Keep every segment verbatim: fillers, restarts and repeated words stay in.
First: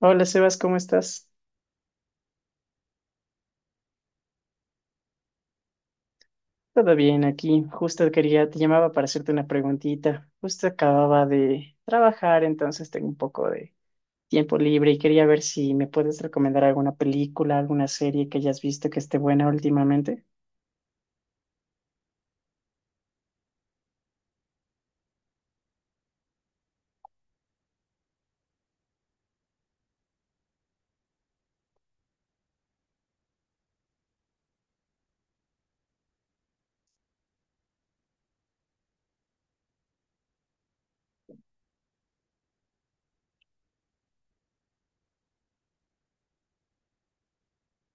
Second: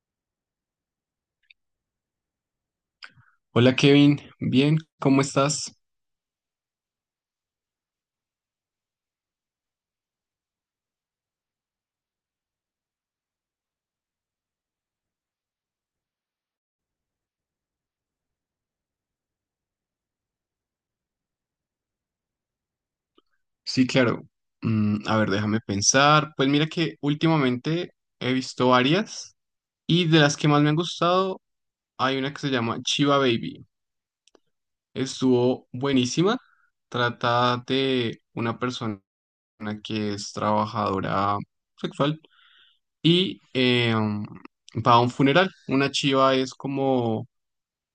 Hola, Sebas, ¿cómo estás? Hola Kevin, bien, ¿cómo estás? Todo bien aquí. Justo quería, te llamaba para hacerte una preguntita. Justo acababa de trabajar, entonces tengo un poco de tiempo libre y quería ver si me puedes recomendar alguna película, alguna serie que hayas visto que esté buena últimamente. Sí, claro. Mm, a ver, déjame pensar. Pues mira que últimamente he visto varias y de las que más me han gustado hay una que se llama Chiva Baby. Estuvo buenísima. Trata de una persona que es trabajadora sexual y eh, va a un funeral. Una chiva es como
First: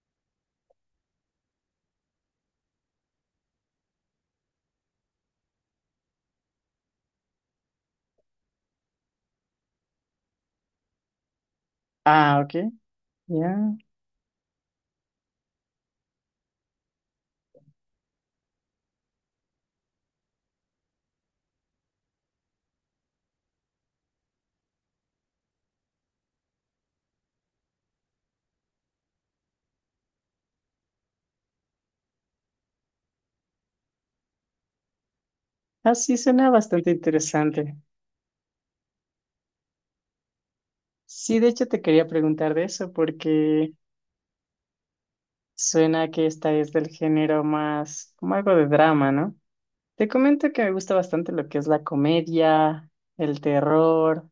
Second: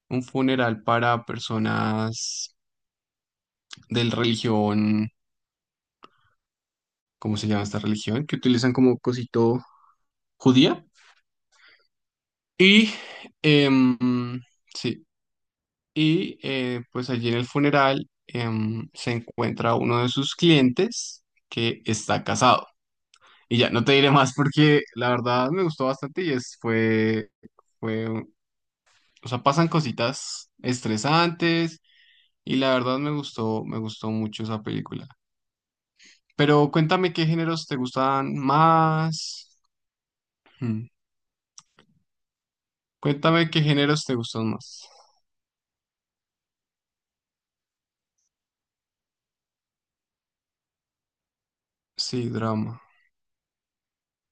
un funeral para personas de religión. ¿Cómo se llama esta religión? Que utilizan como cosito, judía. Ah, ok. Y, Ya. em, sí, y eh, pues allí en el funeral em, se encuentra uno de sus clientes que está casado. Y ya, no te diré más porque la verdad me gustó bastante y es, fue, fue, o sea, pasan cositas estresantes y la verdad me gustó, me gustó mucho esa película. Ah, sí, suena Pero bastante cuéntame qué géneros te interesante. gustan más. Hmm. Sí, de hecho te quería preguntar de eso Cuéntame qué porque géneros te gustan más. suena que esta es del género más como algo de drama, ¿no? Te comento que me gusta bastante lo que es la Sí, drama. comedia, el terror,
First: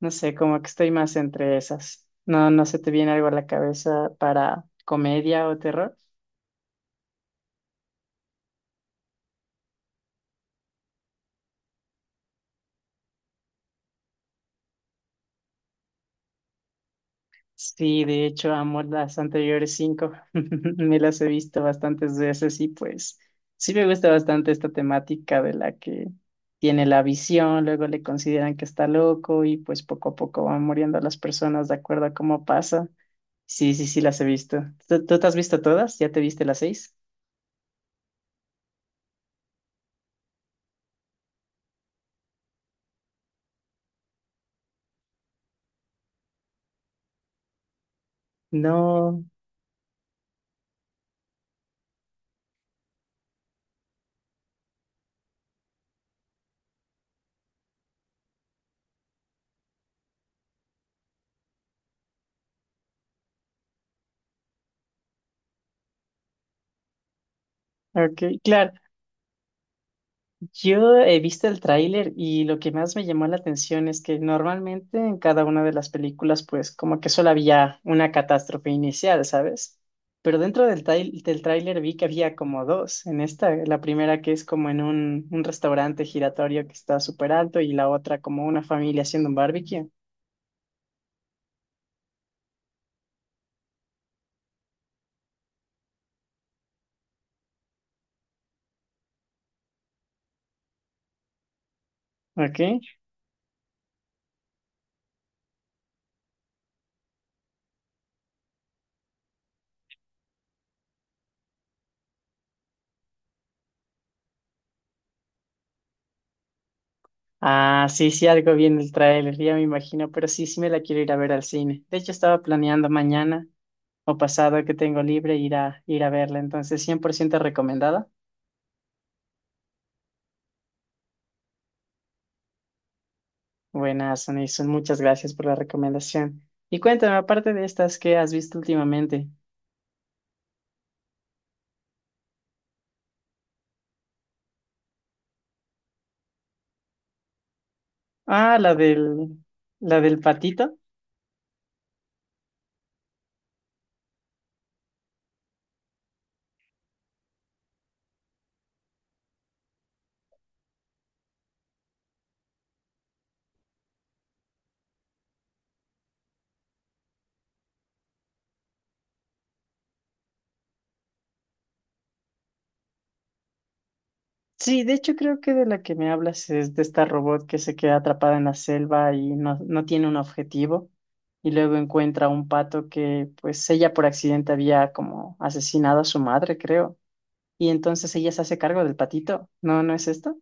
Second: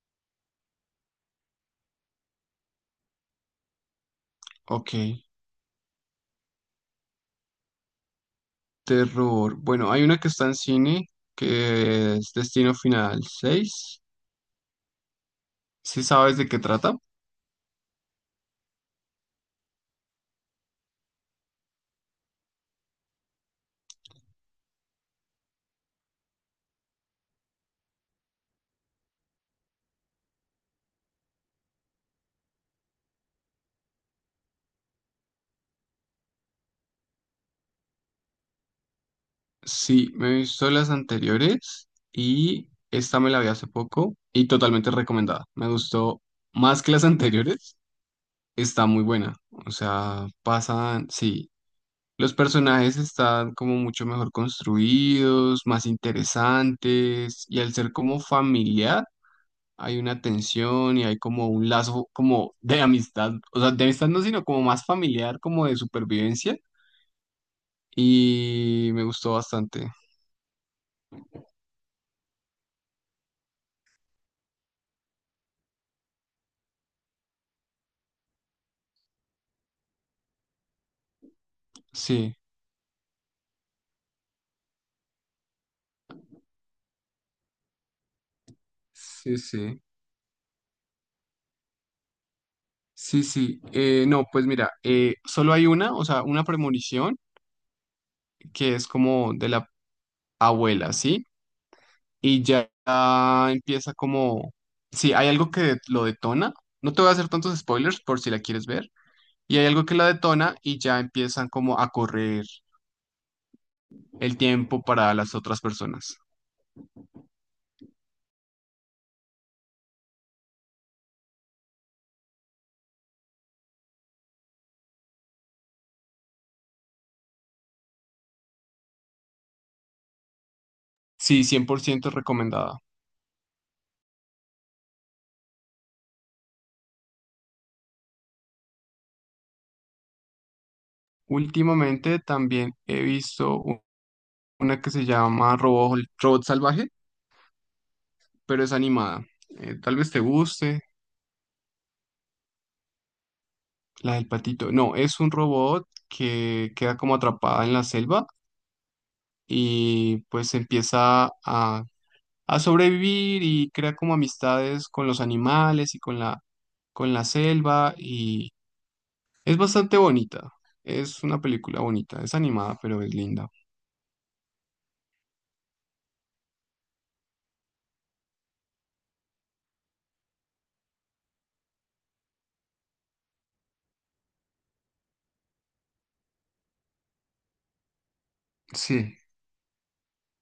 no sé, como que estoy más entre esas. No, no se te viene algo a la cabeza para Ok. comedia o terror. Terror. Bueno, hay una que está en cine que es Destino Final seis. ¿Sí sabes de qué trata? Sí, de hecho, amo las anteriores cinco. Me las he visto bastantes veces y pues sí me gusta bastante esta temática de la que tiene la visión, luego le consideran que está loco y pues poco a poco van muriendo las personas de acuerdo a cómo pasa. Sí, sí, sí, las he visto. ¿Tú, tú te has visto todas? ¿Ya te viste las seis? Sí, me he visto las anteriores y esta me la vi hace poco y totalmente recomendada. Me gustó más que las anteriores. Está muy No. buena. O sea, pasan, sí. Los personajes están como mucho mejor construidos, más interesantes y al ser como familiar hay una tensión y hay como un lazo como de amistad, o sea, de amistad no, sino como más familiar, como de supervivencia Ok, claro. y me gustó bastante. Yo he visto el tráiler y lo que más me llamó la atención es que normalmente en cada una de las películas, pues como que solo había una catástrofe inicial, ¿sabes? Pero dentro del, trai- del tráiler vi que había Sí, como dos. En esta, la primera que es como en un, un restaurante giratorio que está súper alto y la otra como una familia haciendo un sí, sí. barbecue. Sí, sí. Eh, no, pues mira, eh, solo hay una, o sea, una premonición que es como de la abuela, ¿sí? Y Ok. ya ah, empieza como, sí, hay algo que lo detona. No te voy a hacer tantos spoilers por si la quieres ver. Y hay algo que la detona y ya empiezan como a correr el tiempo para las otras personas. Ah, sí, sí, algo bien el tráiler, ya me imagino, pero sí, sí me la quiero ir a ver al cine. De hecho, estaba planeando mañana o pasado que tengo libre ir a, ir a verla, entonces cien por ciento recomendada. Sí, cien por ciento recomendada. Buenas, Anison, muchas gracias por la recomendación. Y cuéntame, aparte de estas, ¿qué has visto últimamente? Últimamente también he visto u- una que se llama Robo- Robot Salvaje, Ah, pero es la animada. del, Eh, tal la vez del te patito. guste, la del patito. No, es un robot que queda como atrapada en la selva y pues empieza a, a sobrevivir y crea como amistades con los animales y con la, con la selva y es bastante bonita. Es una película bonita, es animada, pero es linda. Sí, de hecho creo que de la que me hablas es de esta robot que se queda atrapada en la selva y no, no tiene un objetivo y luego encuentra un pato que pues ella por accidente había como asesinado a su madre, creo. Y entonces ella se hace cargo del Sí, patito. ¿No, no es esto?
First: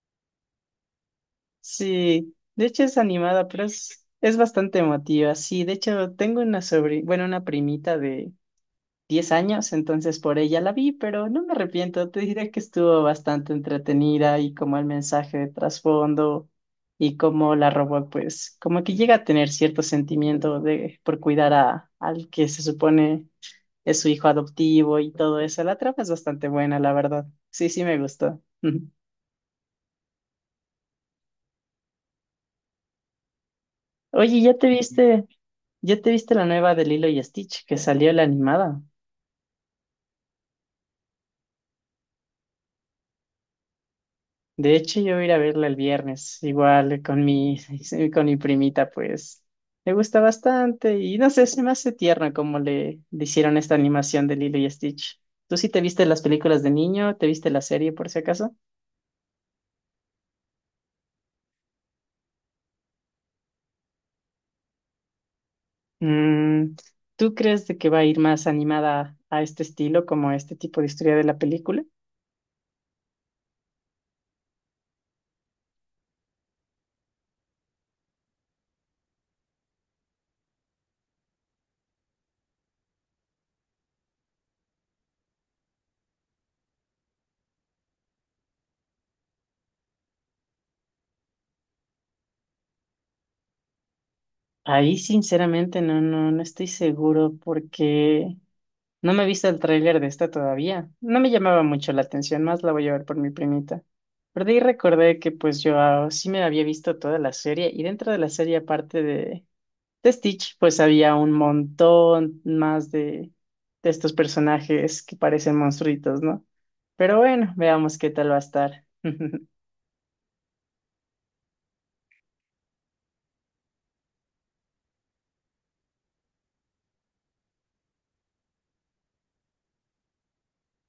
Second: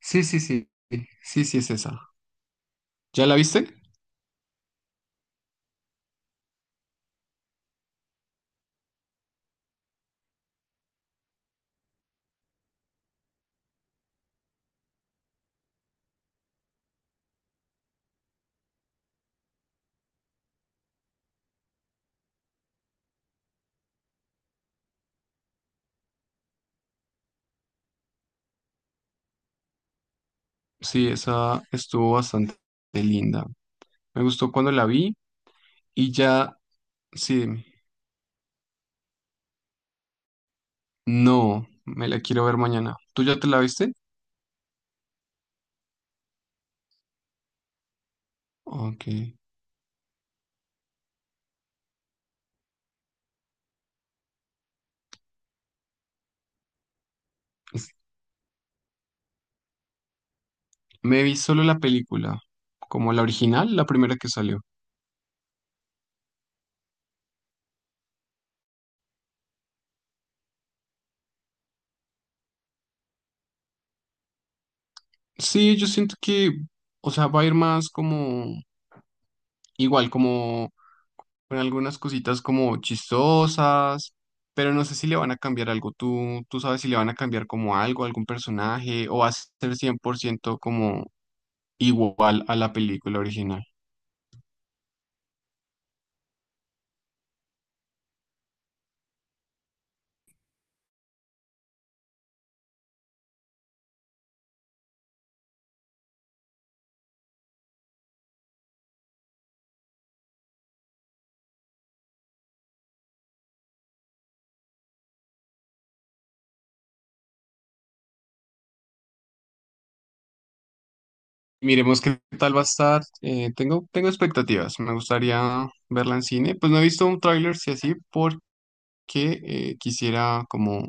sí, sí, sí, sí, sí, es esa. Sí, de hecho es ¿Ya la animada, pero viste? es, es bastante emotiva. Sí, de hecho tengo una sobrina, bueno, una primita diez años, entonces por ella la vi, pero no me arrepiento, te diré que estuvo bastante entretenida y como el mensaje de trasfondo y como la robot, pues como que llega a tener cierto sentimiento de por cuidar a al que se supone es su hijo adoptivo y todo eso. La trama es bastante buena, la verdad. Sí, sí me gustó. Sí, esa estuvo bastante linda. Me Oye, gustó ¿ya te cuando la vi viste, ya te y viste la ya, nueva de Lilo y sí, Stitch dime. que salió la animada? No, me la quiero ver mañana. ¿Tú ya te la viste? De hecho, yo voy a ir a verla el viernes, igual con mi, con mi primita, Ok. pues le gusta bastante y no sé, se me hace tierno como le, le hicieron esta animación de Lilo y Stitch. ¿Tú sí te viste las películas de niño? ¿Te viste la serie por si acaso? Me vi solo la película, como la original, la primera que salió. Mm, ¿tú crees de que va a ir más animada a este estilo, como a este tipo de historia de la película? Sí, yo siento que, o sea, va a ir más como igual, como con algunas cositas como chistosas, pero no sé si le van a cambiar algo. ¿Tú, tú sabes si le van a cambiar como algo, algún personaje, o va a ser cien por ciento como igual a la película original? Ahí sinceramente no, no, no estoy seguro porque no me he visto el tráiler de esta todavía. No me llamaba mucho la atención, más la voy a ver por mi primita. Pero de ahí recordé que pues yo ah, sí me había visto toda la serie y dentro de la serie aparte de, de Stitch pues había un montón más de, de estos personajes que parecen monstruitos, ¿no? Pero bueno, veamos qué tal va a estar. Miremos qué tal va a estar. Eh, tengo, tengo expectativas. Me gustaría verla en cine. Pues no he visto un tráiler, si así, porque eh, quisiera como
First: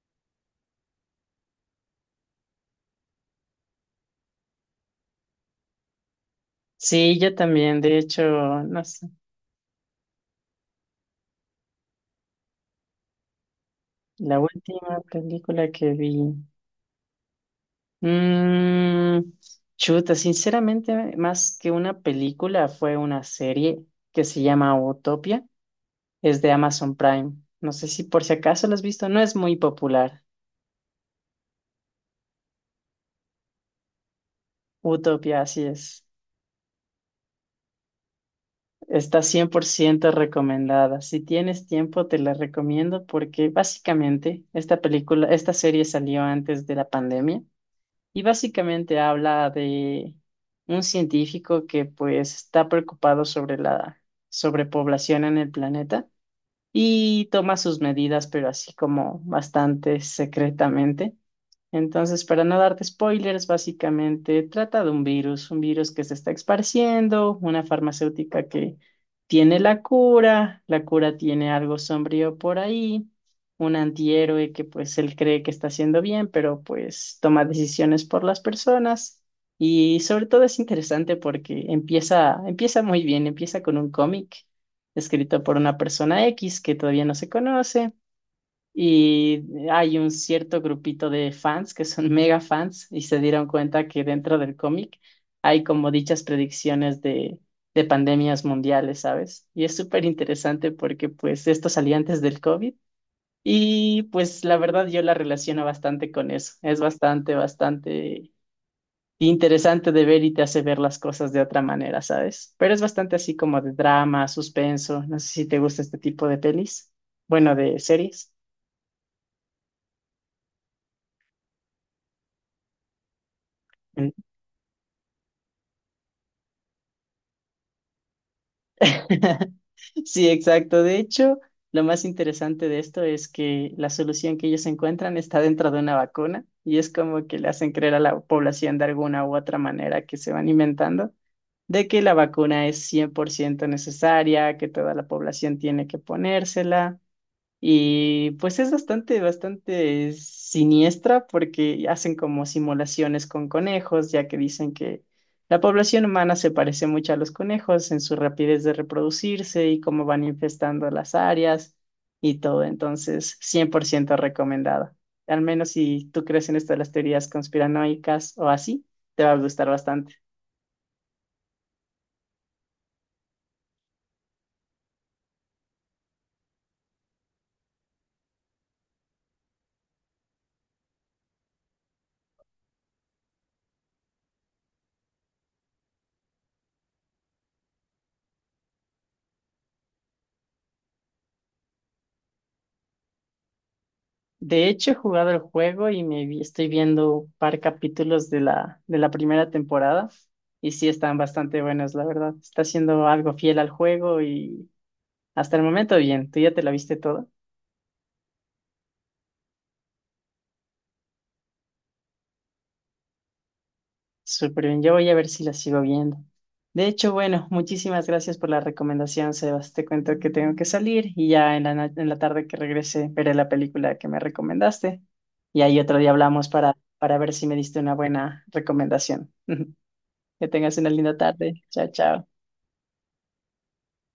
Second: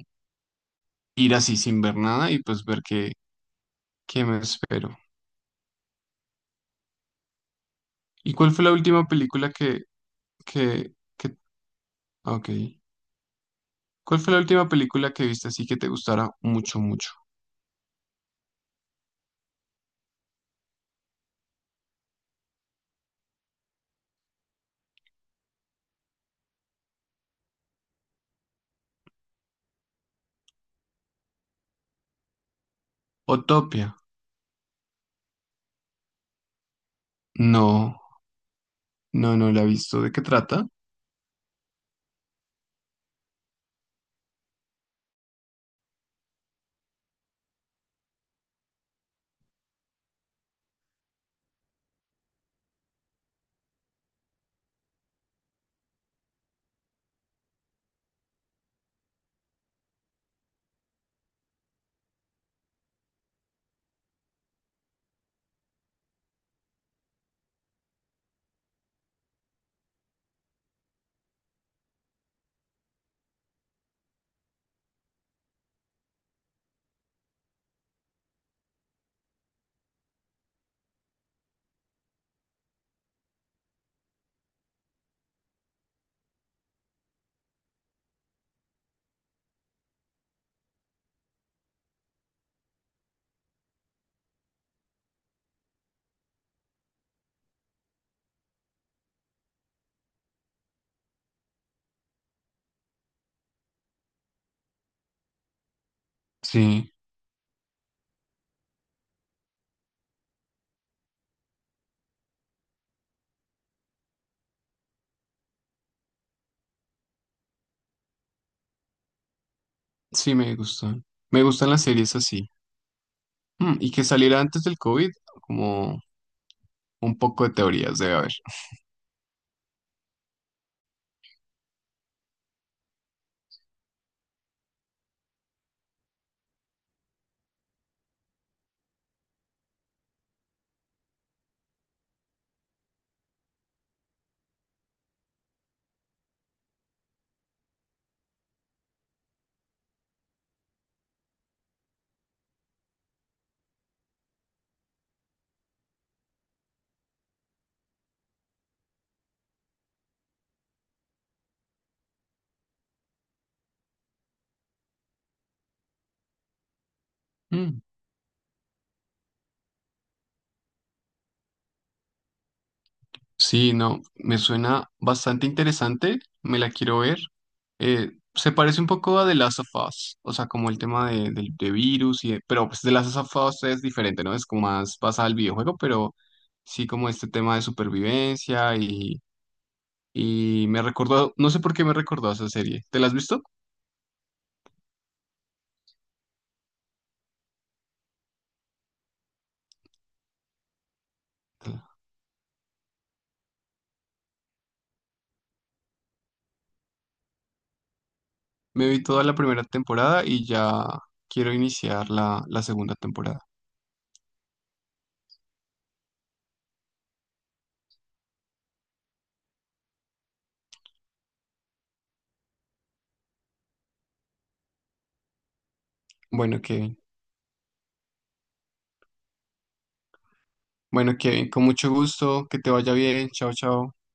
ir así sin ver nada y pues ver qué, qué me espero. Sí, yo también. De hecho, ¿Y cuál fue la no sé, última película que, que, que, ah, ok. ¿Cuál fue la la última última película que viste así película que te que gustara vi. mucho, mucho? Mm, chuta, sinceramente, más que una película, fue una serie que se llama Utopia. Es de Amazon Prime. No sé si por si acaso la has visto, no es muy popular. Utopia. Utopia, así es. No, Está no, cien no la por he visto. ciento ¿De qué trata? recomendada. Si tienes tiempo, te la recomiendo porque básicamente esta película, esta serie salió antes de la pandemia. Y básicamente habla de un científico que pues está preocupado sobre la sobrepoblación en el planeta y toma sus medidas, pero así como bastante secretamente. Entonces, para no darte spoilers, básicamente trata de un virus, un virus que se está esparciendo, una farmacéutica que tiene la cura, la cura tiene algo sombrío por ahí, un antihéroe que pues él cree que está haciendo bien, pero pues toma decisiones por las personas y sobre todo es interesante porque empieza, empieza muy bien, empieza con un cómic escrito por una persona X que todavía no se conoce. Y hay un cierto grupito de fans que son mega fans y se dieron cuenta que dentro del cómic hay como dichas predicciones de, de pandemias mundiales, ¿sabes? Y es súper interesante porque pues esto salía antes del COVID y pues la verdad yo la relaciono bastante con eso. Es Sí, bastante, bastante interesante de ver y te hace ver las cosas de otra manera, ¿sabes? Pero es bastante así como de drama, suspenso. No sé si te gusta este tipo de pelis, bueno, de series. sí me gustan. Me gustan las series así. Mm, y que saliera antes del COVID, como un poco de teorías debe haber. Sí, exacto. De hecho, lo más interesante de esto es que la solución que ellos encuentran está dentro de una vacuna y es como que le hacen creer a la población de alguna u otra manera que se van inventando de que la vacuna es cien por ciento necesaria, que toda la población tiene que ponérsela y pues es bastante, bastante siniestra porque hacen como simulaciones con conejos, ya que dicen que la población humana se parece mucho a los conejos en su rapidez de reproducirse y cómo van infestando las áreas y todo. Entonces, cien por ciento recomendada. Al menos si tú crees en esto de las teorías conspiranoicas o así, te va a gustar bastante. Sí, no, me suena bastante interesante, me la quiero ver. Eh, se parece un poco a The Last of Us, o sea, como el tema de, del- de virus y de- pero pues The Last of Us es diferente, ¿no? Es como más basada al videojuego, pero sí como este tema de supervivencia y, y me recordó, no sé por qué me recordó a esa serie. ¿Te la has visto? De hecho, he jugado el juego y me vi- estoy viendo un par capítulos de la, de la primera temporada y sí están bastante buenos, la verdad. Está siendo algo fiel al juego y hasta el momento bien. ¿Tú ya te la viste toda? Me vi toda la primera temporada y ya quiero iniciar la, la segunda temporada. Súper bien. Yo voy a ver si la sigo viendo. De hecho, bueno, muchísimas gracias por la recomendación, Sebas. Te cuento que tengo que salir y ya en la, na- en la tarde que regrese veré la película que me recomendaste y ahí otro día hablamos Bueno, para, Kevin. para ver si me diste una buena recomendación. Que tengas una Bueno, linda Kevin, tarde. con Chao, mucho chao. gusto, que te vaya bien. Chao, chao.